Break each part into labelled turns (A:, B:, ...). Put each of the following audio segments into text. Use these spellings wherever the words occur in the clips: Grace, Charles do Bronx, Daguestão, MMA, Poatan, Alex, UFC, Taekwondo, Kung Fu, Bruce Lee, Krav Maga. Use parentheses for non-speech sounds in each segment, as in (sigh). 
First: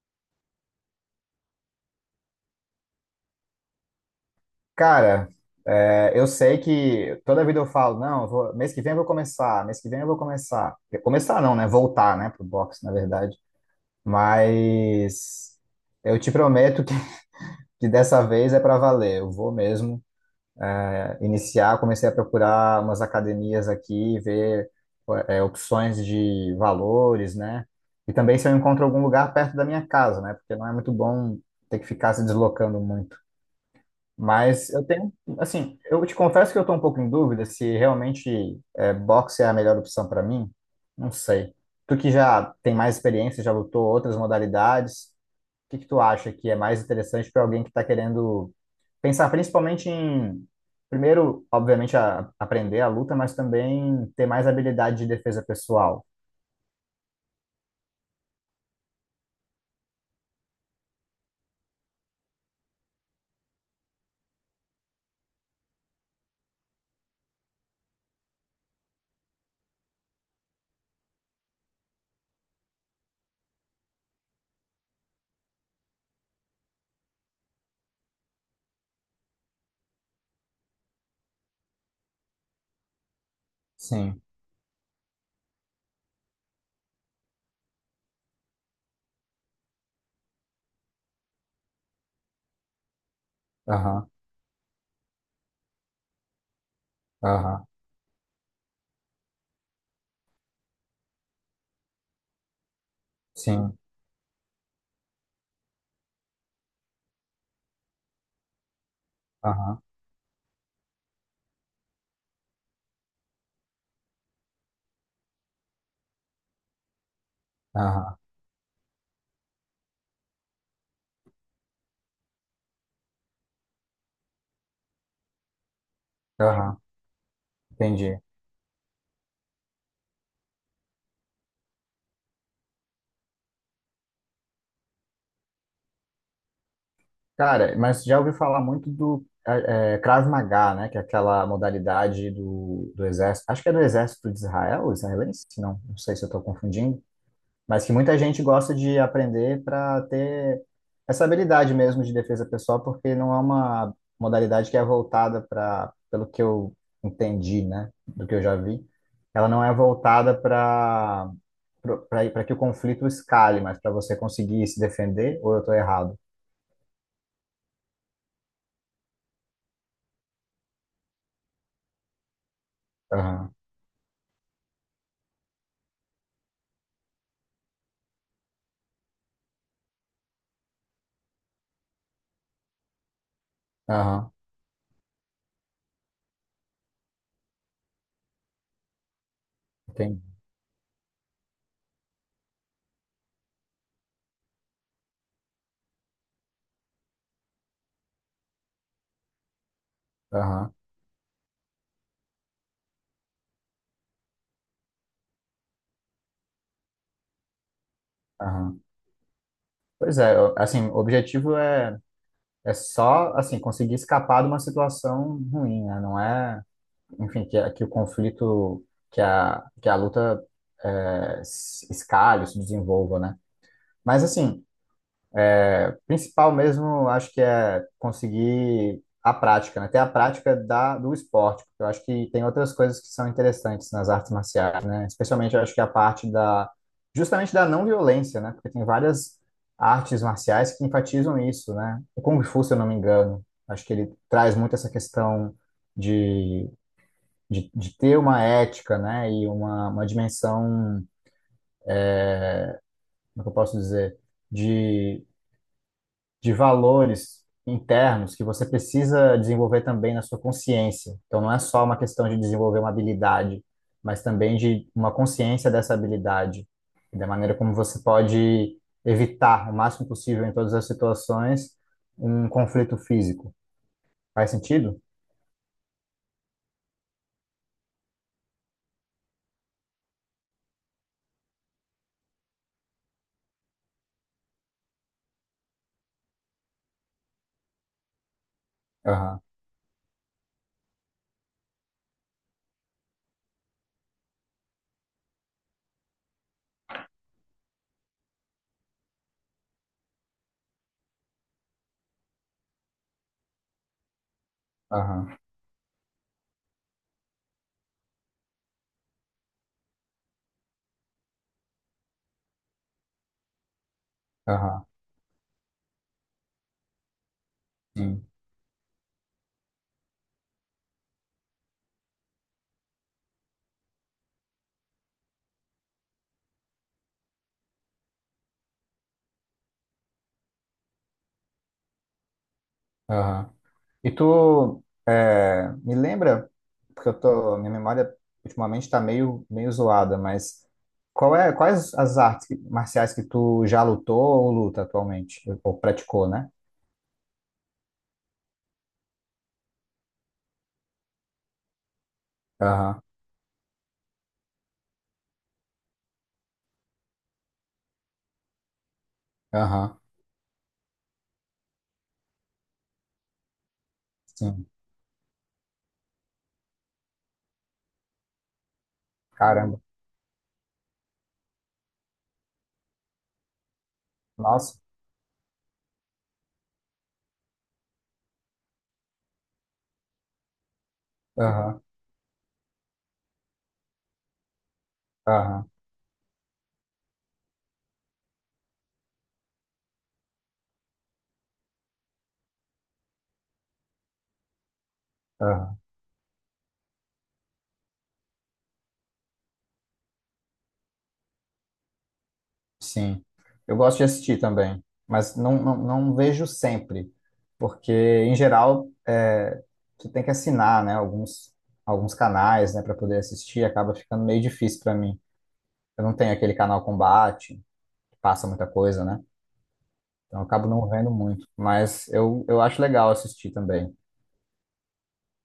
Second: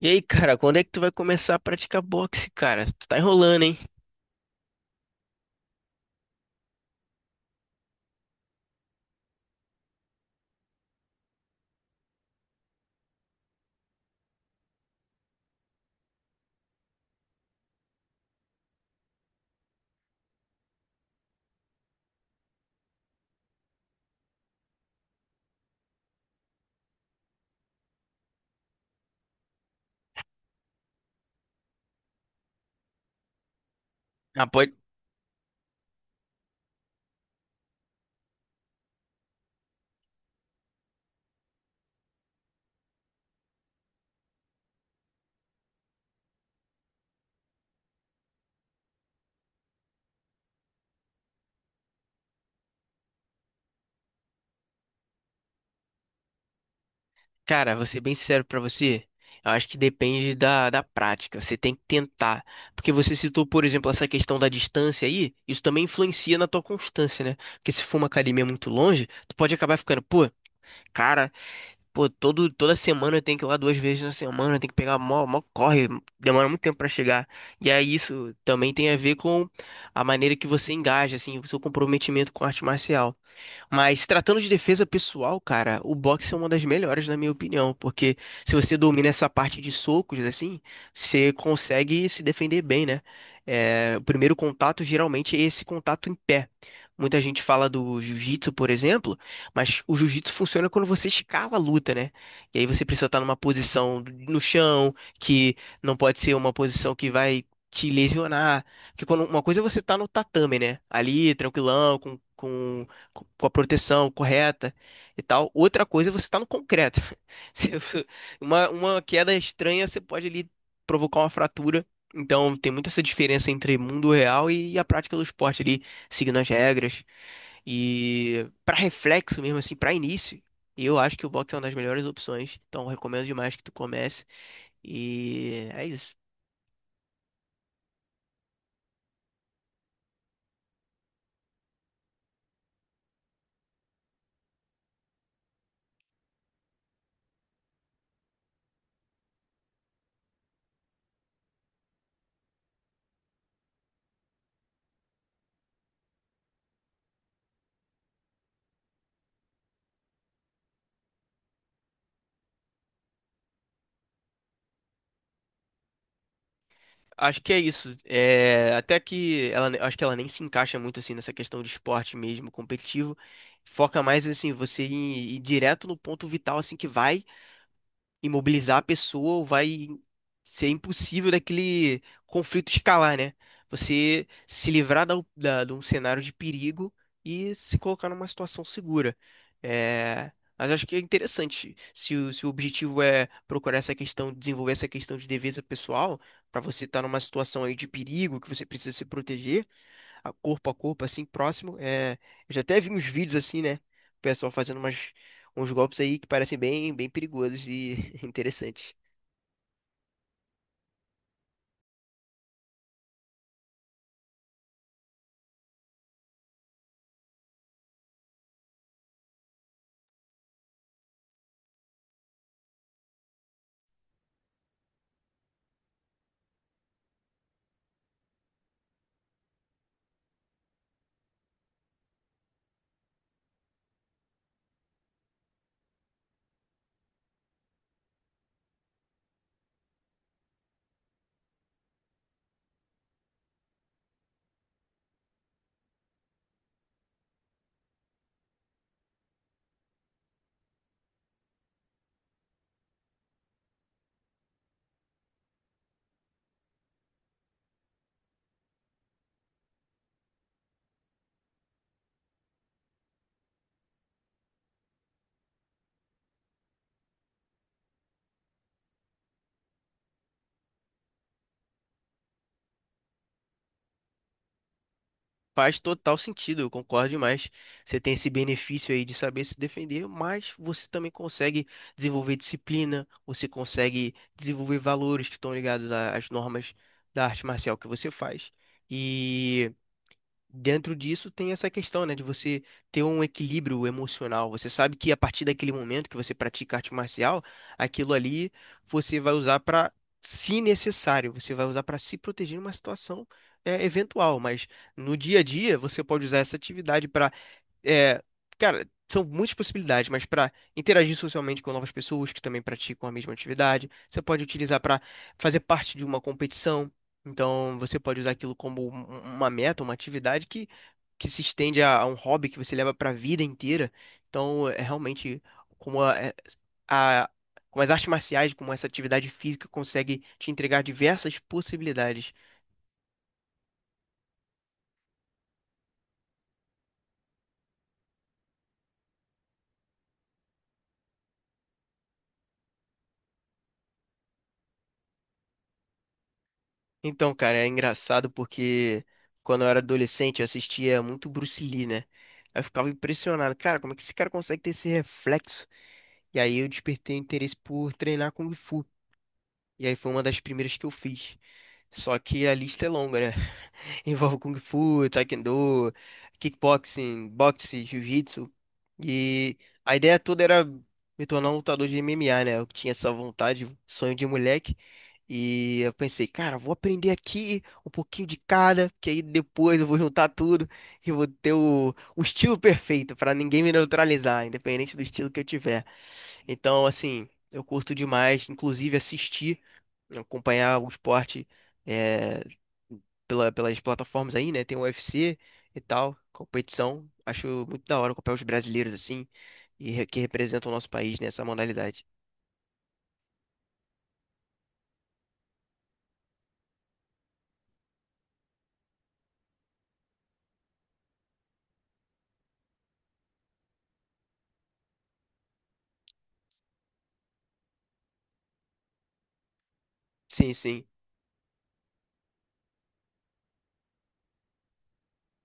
A: E aí, cara, quando é que tu vai começar a praticar boxe, cara? Tu tá enrolando, hein?
B: Cara, eu sei que toda vida eu falo, não, mês que vem eu vou começar, mês que vem eu vou começar. Começar não, né? Voltar, né, pro boxe, na verdade. Mas eu te prometo que, (laughs) que dessa vez é para valer. Eu vou mesmo iniciar. Comecei a procurar umas academias aqui, ver opções de valores, né? E também se eu encontro algum lugar perto da minha casa, né? Porque não é muito bom ter que ficar se deslocando muito.
A: Ah,
B: Mas
A: pode...
B: eu tenho, assim, eu te confesso que eu estou um pouco em dúvida se realmente boxe é a melhor opção para mim. Não sei. Tu que já tem mais experiência, já lutou outras modalidades, o que que tu acha que é mais interessante para alguém que está querendo pensar principalmente em, primeiro, obviamente, aprender a luta, mas também ter mais habilidade de defesa pessoal?
A: Cara, vou ser bem sincero pra você. Eu acho que depende da prática. Você tem que tentar. Porque você citou, por exemplo, essa questão da distância aí. Isso também influencia na tua constância, né? Porque se for uma academia muito longe, tu pode acabar ficando, pô, cara, pô, toda semana eu tenho que ir lá duas vezes na semana, eu tenho que pegar mó corre, demora muito tempo pra chegar. E aí isso também tem a ver com a maneira que você engaja, assim, o seu comprometimento com a arte marcial. Mas
B: Sim,
A: tratando de defesa pessoal, cara, o boxe é uma das melhores, na minha opinião, porque se você domina essa parte de socos, assim, você consegue se defender bem, né? É, o
B: aham,
A: primeiro contato geralmente é esse contato em pé. Muita gente
B: aham,
A: fala do jiu-jitsu, por exemplo, mas o jiu-jitsu funciona quando você escala a luta, né? E aí você precisa estar numa
B: sim,
A: posição no chão, que não pode ser uma posição que vai te lesionar. Porque quando uma coisa é você
B: aham,
A: estar no tatame, né? Ali, tranquilão, com a proteção correta e tal. Outra coisa é você estar no concreto. (laughs) Se- se-
B: aham,
A: uma queda estranha, você pode ali provocar uma fratura. Então, tem muita essa diferença entre mundo real e a prática do esporte ali, seguindo as
B: aham,
A: regras.
B: entendi.
A: E para reflexo mesmo, assim, para início, eu acho que o boxe é uma das melhores opções. Então, recomendo demais que tu comece. E é isso.
B: Cara, mas já ouvi falar muito do Krav Maga, né? Que é aquela modalidade do exército. Acho que é do exército de Israel, israelense? Não, não sei se eu estou confundindo. Mas que muita gente gosta de aprender para ter essa habilidade mesmo de defesa pessoal, porque não é uma modalidade que é voltada para, pelo que eu entendi, né? Do que eu já vi, ela não é voltada para que o conflito escale, mas para você conseguir se defender, ou eu estou errado?
A: Acho que é isso. É, até que ela, acho que ela nem se encaixa muito assim nessa questão de esporte mesmo competitivo.
B: Aham,
A: Foca mais assim, você ir direto no ponto vital assim que vai imobilizar a pessoa ou vai ser impossível daquele conflito escalar, né? Você
B: aham.
A: se livrar de um cenário de perigo e se colocar numa situação segura.
B: Entendi.
A: É, mas acho que é interessante. Se se o objetivo é procurar essa questão, desenvolver essa questão de defesa pessoal, para você estar numa situação aí de perigo que você precisa se proteger a
B: Aham,
A: corpo, assim, próximo. É, eu já até vi uns vídeos assim, né? O pessoal fazendo uns golpes aí que parecem bem perigosos e (laughs)
B: aham.
A: interessantes.
B: Pois é, assim, o objetivo é só, assim, conseguir escapar de uma situação ruim, né? Não é, enfim, que o conflito, que a luta se escalhe, se desenvolva, né? Mas, assim, principal mesmo, acho que é conseguir a prática, né? Ter a prática da, do esporte, porque eu acho que tem outras coisas que são interessantes nas artes marciais, né? Especialmente eu acho que a parte da, justamente da não violência, né? Porque tem várias artes marciais que enfatizam isso, né? O Kung Fu, se eu não me engano, acho que ele traz muito essa questão de, de ter uma ética, né? E uma dimensão, como é que eu posso dizer? De valores internos que você precisa desenvolver também na sua consciência. Então, não é só uma questão de desenvolver uma habilidade, mas também de uma consciência dessa habilidade, e da maneira como você pode evitar o máximo possível em todas as situações um conflito físico. Faz sentido?
A: Faz total sentido, eu concordo demais. Você tem esse benefício aí de saber se defender, mas você também consegue desenvolver disciplina, você consegue desenvolver valores que estão ligados a- às normas da arte marcial que você faz.
B: Aham,
A: E dentro disso tem essa questão, né, de você ter um equilíbrio emocional. Você sabe que a partir daquele momento que você pratica arte marcial, aquilo ali você vai usar para, se necessário, você vai usar para se proteger em uma situação eventual. Mas no
B: aham,
A: dia a dia você pode usar essa atividade para é, cara, são muitas possibilidades, mas para interagir socialmente com novas pessoas que também praticam a mesma atividade, você pode utilizar
B: aham,
A: para fazer parte de uma competição. Então, você pode
B: sim,
A: usar aquilo como uma meta, uma atividade que se estende a um hobby que você leva para a vida inteira. Então, é realmente como a, é- a- como as artes marciais, como essa atividade física consegue te entregar diversas possibilidades.
B: aham. E tu me lembra, porque eu tô, minha memória ultimamente está meio, meio zoada, mas qual é, quais as artes marciais que tu já lutou ou luta atualmente? Ou praticou, né?
A: Então, cara, é engraçado porque quando eu era adolescente eu assistia muito Bruce Lee, né? Aí eu ficava
B: Aham,
A: impressionado, cara, como é que esse cara consegue ter esse reflexo? E aí eu despertei o interesse por treinar Kung Fu. E aí
B: aham,
A: foi uma das primeiras que eu fiz. Só que a lista é longa, né? Envolve Kung
B: sim.
A: Fu, Taekwondo, kickboxing, boxe, jiu-jitsu. E
B: Caramba.
A: a ideia toda era me tornar um lutador de MMA, né? Eu tinha essa vontade, sonho de moleque.
B: Nossa.
A: E eu pensei, cara, vou aprender aqui um pouquinho de cada, que aí depois eu vou juntar tudo e vou ter
B: Aham,
A: o estilo perfeito pra ninguém me neutralizar, independente do estilo que eu
B: aham,
A: tiver. Então, assim, eu curto demais, inclusive assistir, acompanhar o esporte. eh, pelas plataformas aí, né? Tem o UFC
B: aham.
A: e tal, competição. Acho muito da hora acompanhar os brasileiros assim que representam o nosso país nessa modalidade.
B: Sim, eu gosto de assistir também, mas não vejo sempre, porque em geral você tem que assinar, né, alguns canais, né, para poder assistir, acaba ficando meio difícil para mim. Eu não tenho aquele canal Combate, que passa muita coisa, né, então eu
A: Sim,
B: acabo
A: sim.
B: não vendo muito, mas eu acho legal assistir também.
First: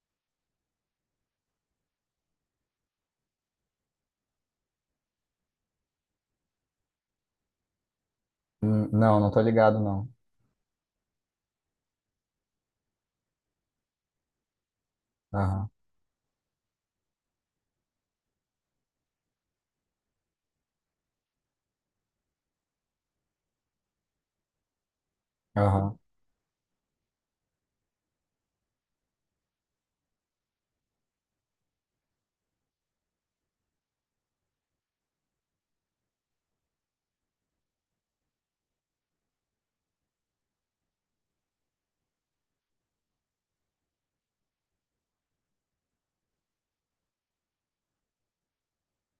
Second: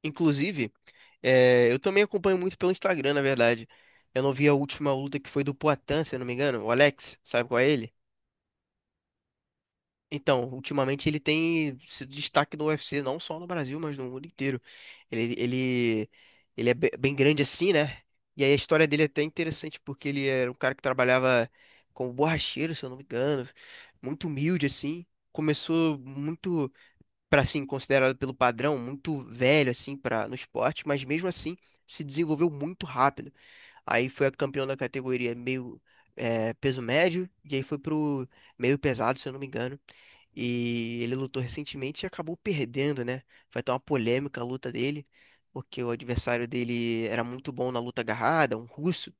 A: Inclusive, eu também acompanho muito pelo Instagram, na verdade. Eu não vi a última luta que foi do Poatan, se eu não me engano. O Alex, sabe qual é ele?
B: Hum. Não, não tô ligado, não.
A: Então, ultimamente ele tem sido destaque no UFC, não só no Brasil, mas no mundo inteiro. Ele,
B: Aham,
A: ele, ele é bem grande assim, né? E aí a história dele é até interessante, porque ele era um cara que trabalhava como borracheiro, se eu não me engano, muito humilde assim.
B: aham,
A: Começou muito para assim considerado pelo padrão muito velho assim para no esporte, mas mesmo assim se desenvolveu muito rápido. Aí foi a campeão da categoria meio peso médio e aí foi pro meio pesado, se eu não me engano. E ele lutou recentemente e acabou perdendo, né? Vai ter uma polêmica a luta dele, porque o adversário dele era muito bom na luta agarrada, um russo.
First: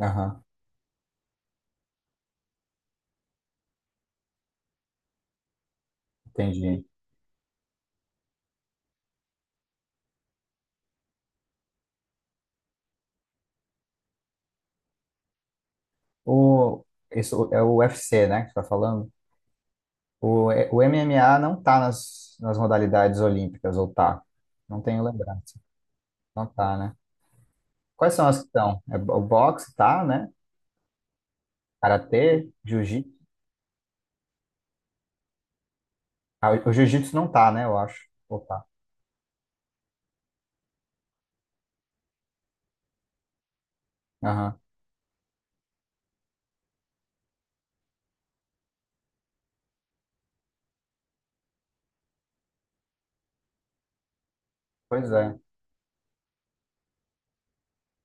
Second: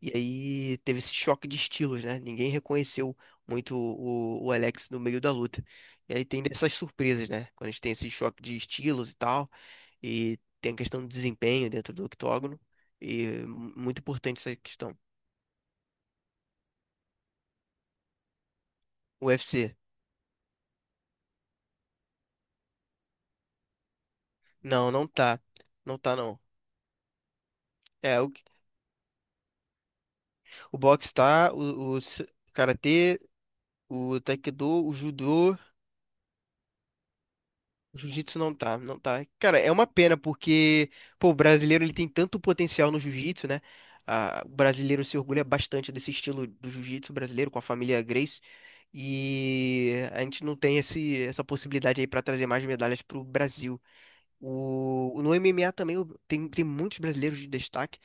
A: E aí teve esse choque de estilos, né? Ninguém reconheceu muito o Alex no meio da luta. E aí tem dessas
B: entendi.
A: surpresas, né? Quando a gente tem esse choque de estilos e tal, e tem a questão do desempenho dentro do octógono, e muito importante essa questão.
B: O, isso é o UFC, né, que você tá falando?
A: O UFC,
B: O MMA não tá nas modalidades olímpicas, ou tá? Não tenho
A: não tá.
B: lembrado.
A: Não tá, não.
B: Não tá, né? Quais
A: É,
B: são as que estão? É, o boxe tá, né?
A: o boxe tá, o
B: Karatê,
A: s-
B: jiu-jitsu.
A: karatê, o taekwondo, o judô.
B: Ah, o jiu-jitsu não tá, né? Eu acho.
A: Jiu-jitsu
B: Ou tá.
A: não tá. Cara, é uma pena porque, pô, o brasileiro ele tem tanto potencial no jiu-jitsu, né? Ah, o
B: Aham.
A: brasileiro se orgulha bastante desse estilo do jiu-jitsu brasileiro com a família Grace e a gente não tem essa possibilidade aí pra trazer mais medalhas pro Brasil.
B: Pois
A: No
B: é.
A: MMA também tem muitos brasileiros de destaque,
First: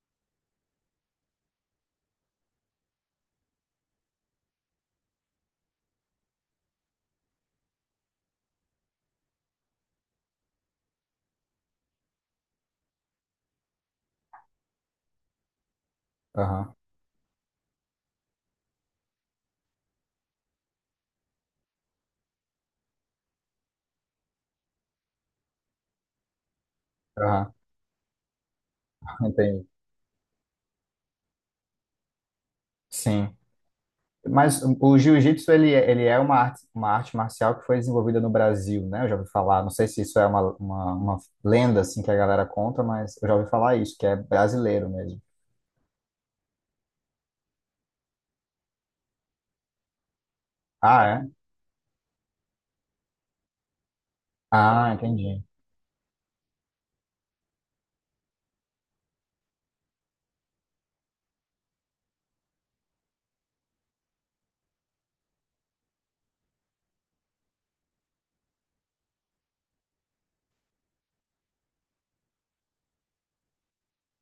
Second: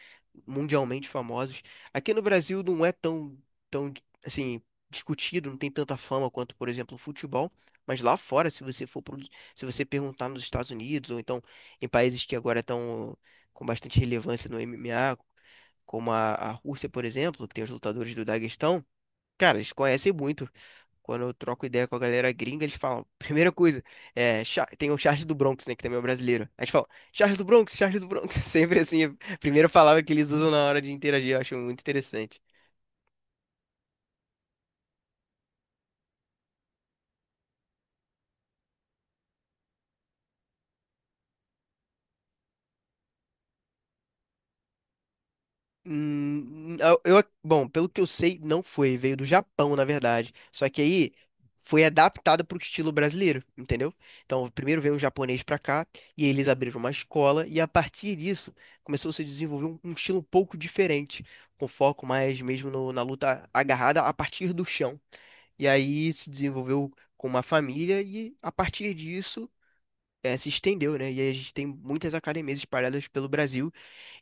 A: mundialmente famosos. Aqui no Brasil não é tão, assim, discutido, não tem tanta fama quanto, por exemplo, o futebol. Mas lá fora, se você for, se você perguntar nos Estados Unidos, ou então em países que agora estão com bastante relevância no MMA, como a
B: Aham.
A: Rússia, por exemplo, que tem os lutadores do Daguestão. Cara, eles conhecem muito. Quando eu troco ideia com a galera gringa, eles falam, (laughs) primeira coisa, é, tem o Charles do Bronx, né, que também é um brasileiro. A gente fala,
B: Aham.
A: Charles do Bronx, (laughs) sempre assim, é
B: (laughs)
A: a
B: Entendi.
A: primeira palavra que eles usam na hora de interagir, eu acho muito interessante.
B: Sim. Mas o jiu-jitsu, ele é uma arte marcial que foi desenvolvida no Brasil, né? Eu já ouvi falar. Não sei se isso é uma lenda, assim, que a galera conta, mas eu já ouvi falar isso, que é brasileiro mesmo.
A: Hum, eu, eu pelo que eu sei, não foi. Veio do Japão, na verdade. Só que
B: Ah,
A: aí
B: é?
A: foi adaptada para o estilo brasileiro, entendeu? Então, primeiro
B: Ah,
A: veio um
B: entendi.
A: japonês para cá e eles abriram uma escola e a partir disso começou a se desenvolver um estilo um pouco diferente, com foco mais mesmo na luta agarrada a partir do chão. E aí se desenvolveu com uma família e a partir disso se estendeu, né? E aí a gente tem muitas academias espalhadas pelo Brasil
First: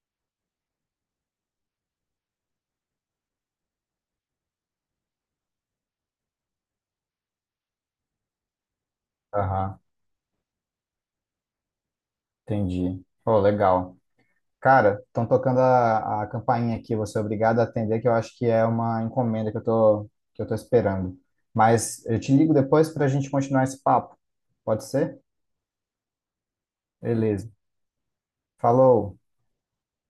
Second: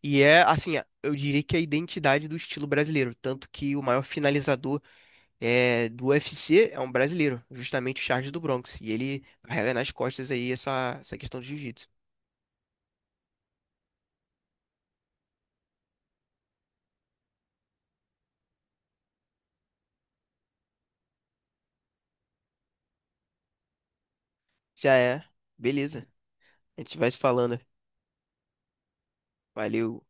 A: e é, assim, eu diria que é a identidade do estilo brasileiro. Tanto que o maior finalizador do UFC é um brasileiro, justamente o Charles do Bronx. E ele carrega
B: Aham,
A: nas costas aí essa questão de jiu-jitsu.
B: entendi. Oh, legal. Cara, estão tocando a campainha aqui, você é obrigado a atender, que eu acho que é uma encomenda que eu tô esperando. Mas eu te ligo depois para a gente continuar esse papo. Pode
A: Já
B: ser?
A: é. Beleza. A gente vai se
B: Beleza.
A: falando.
B: Falou.
A: Valeu.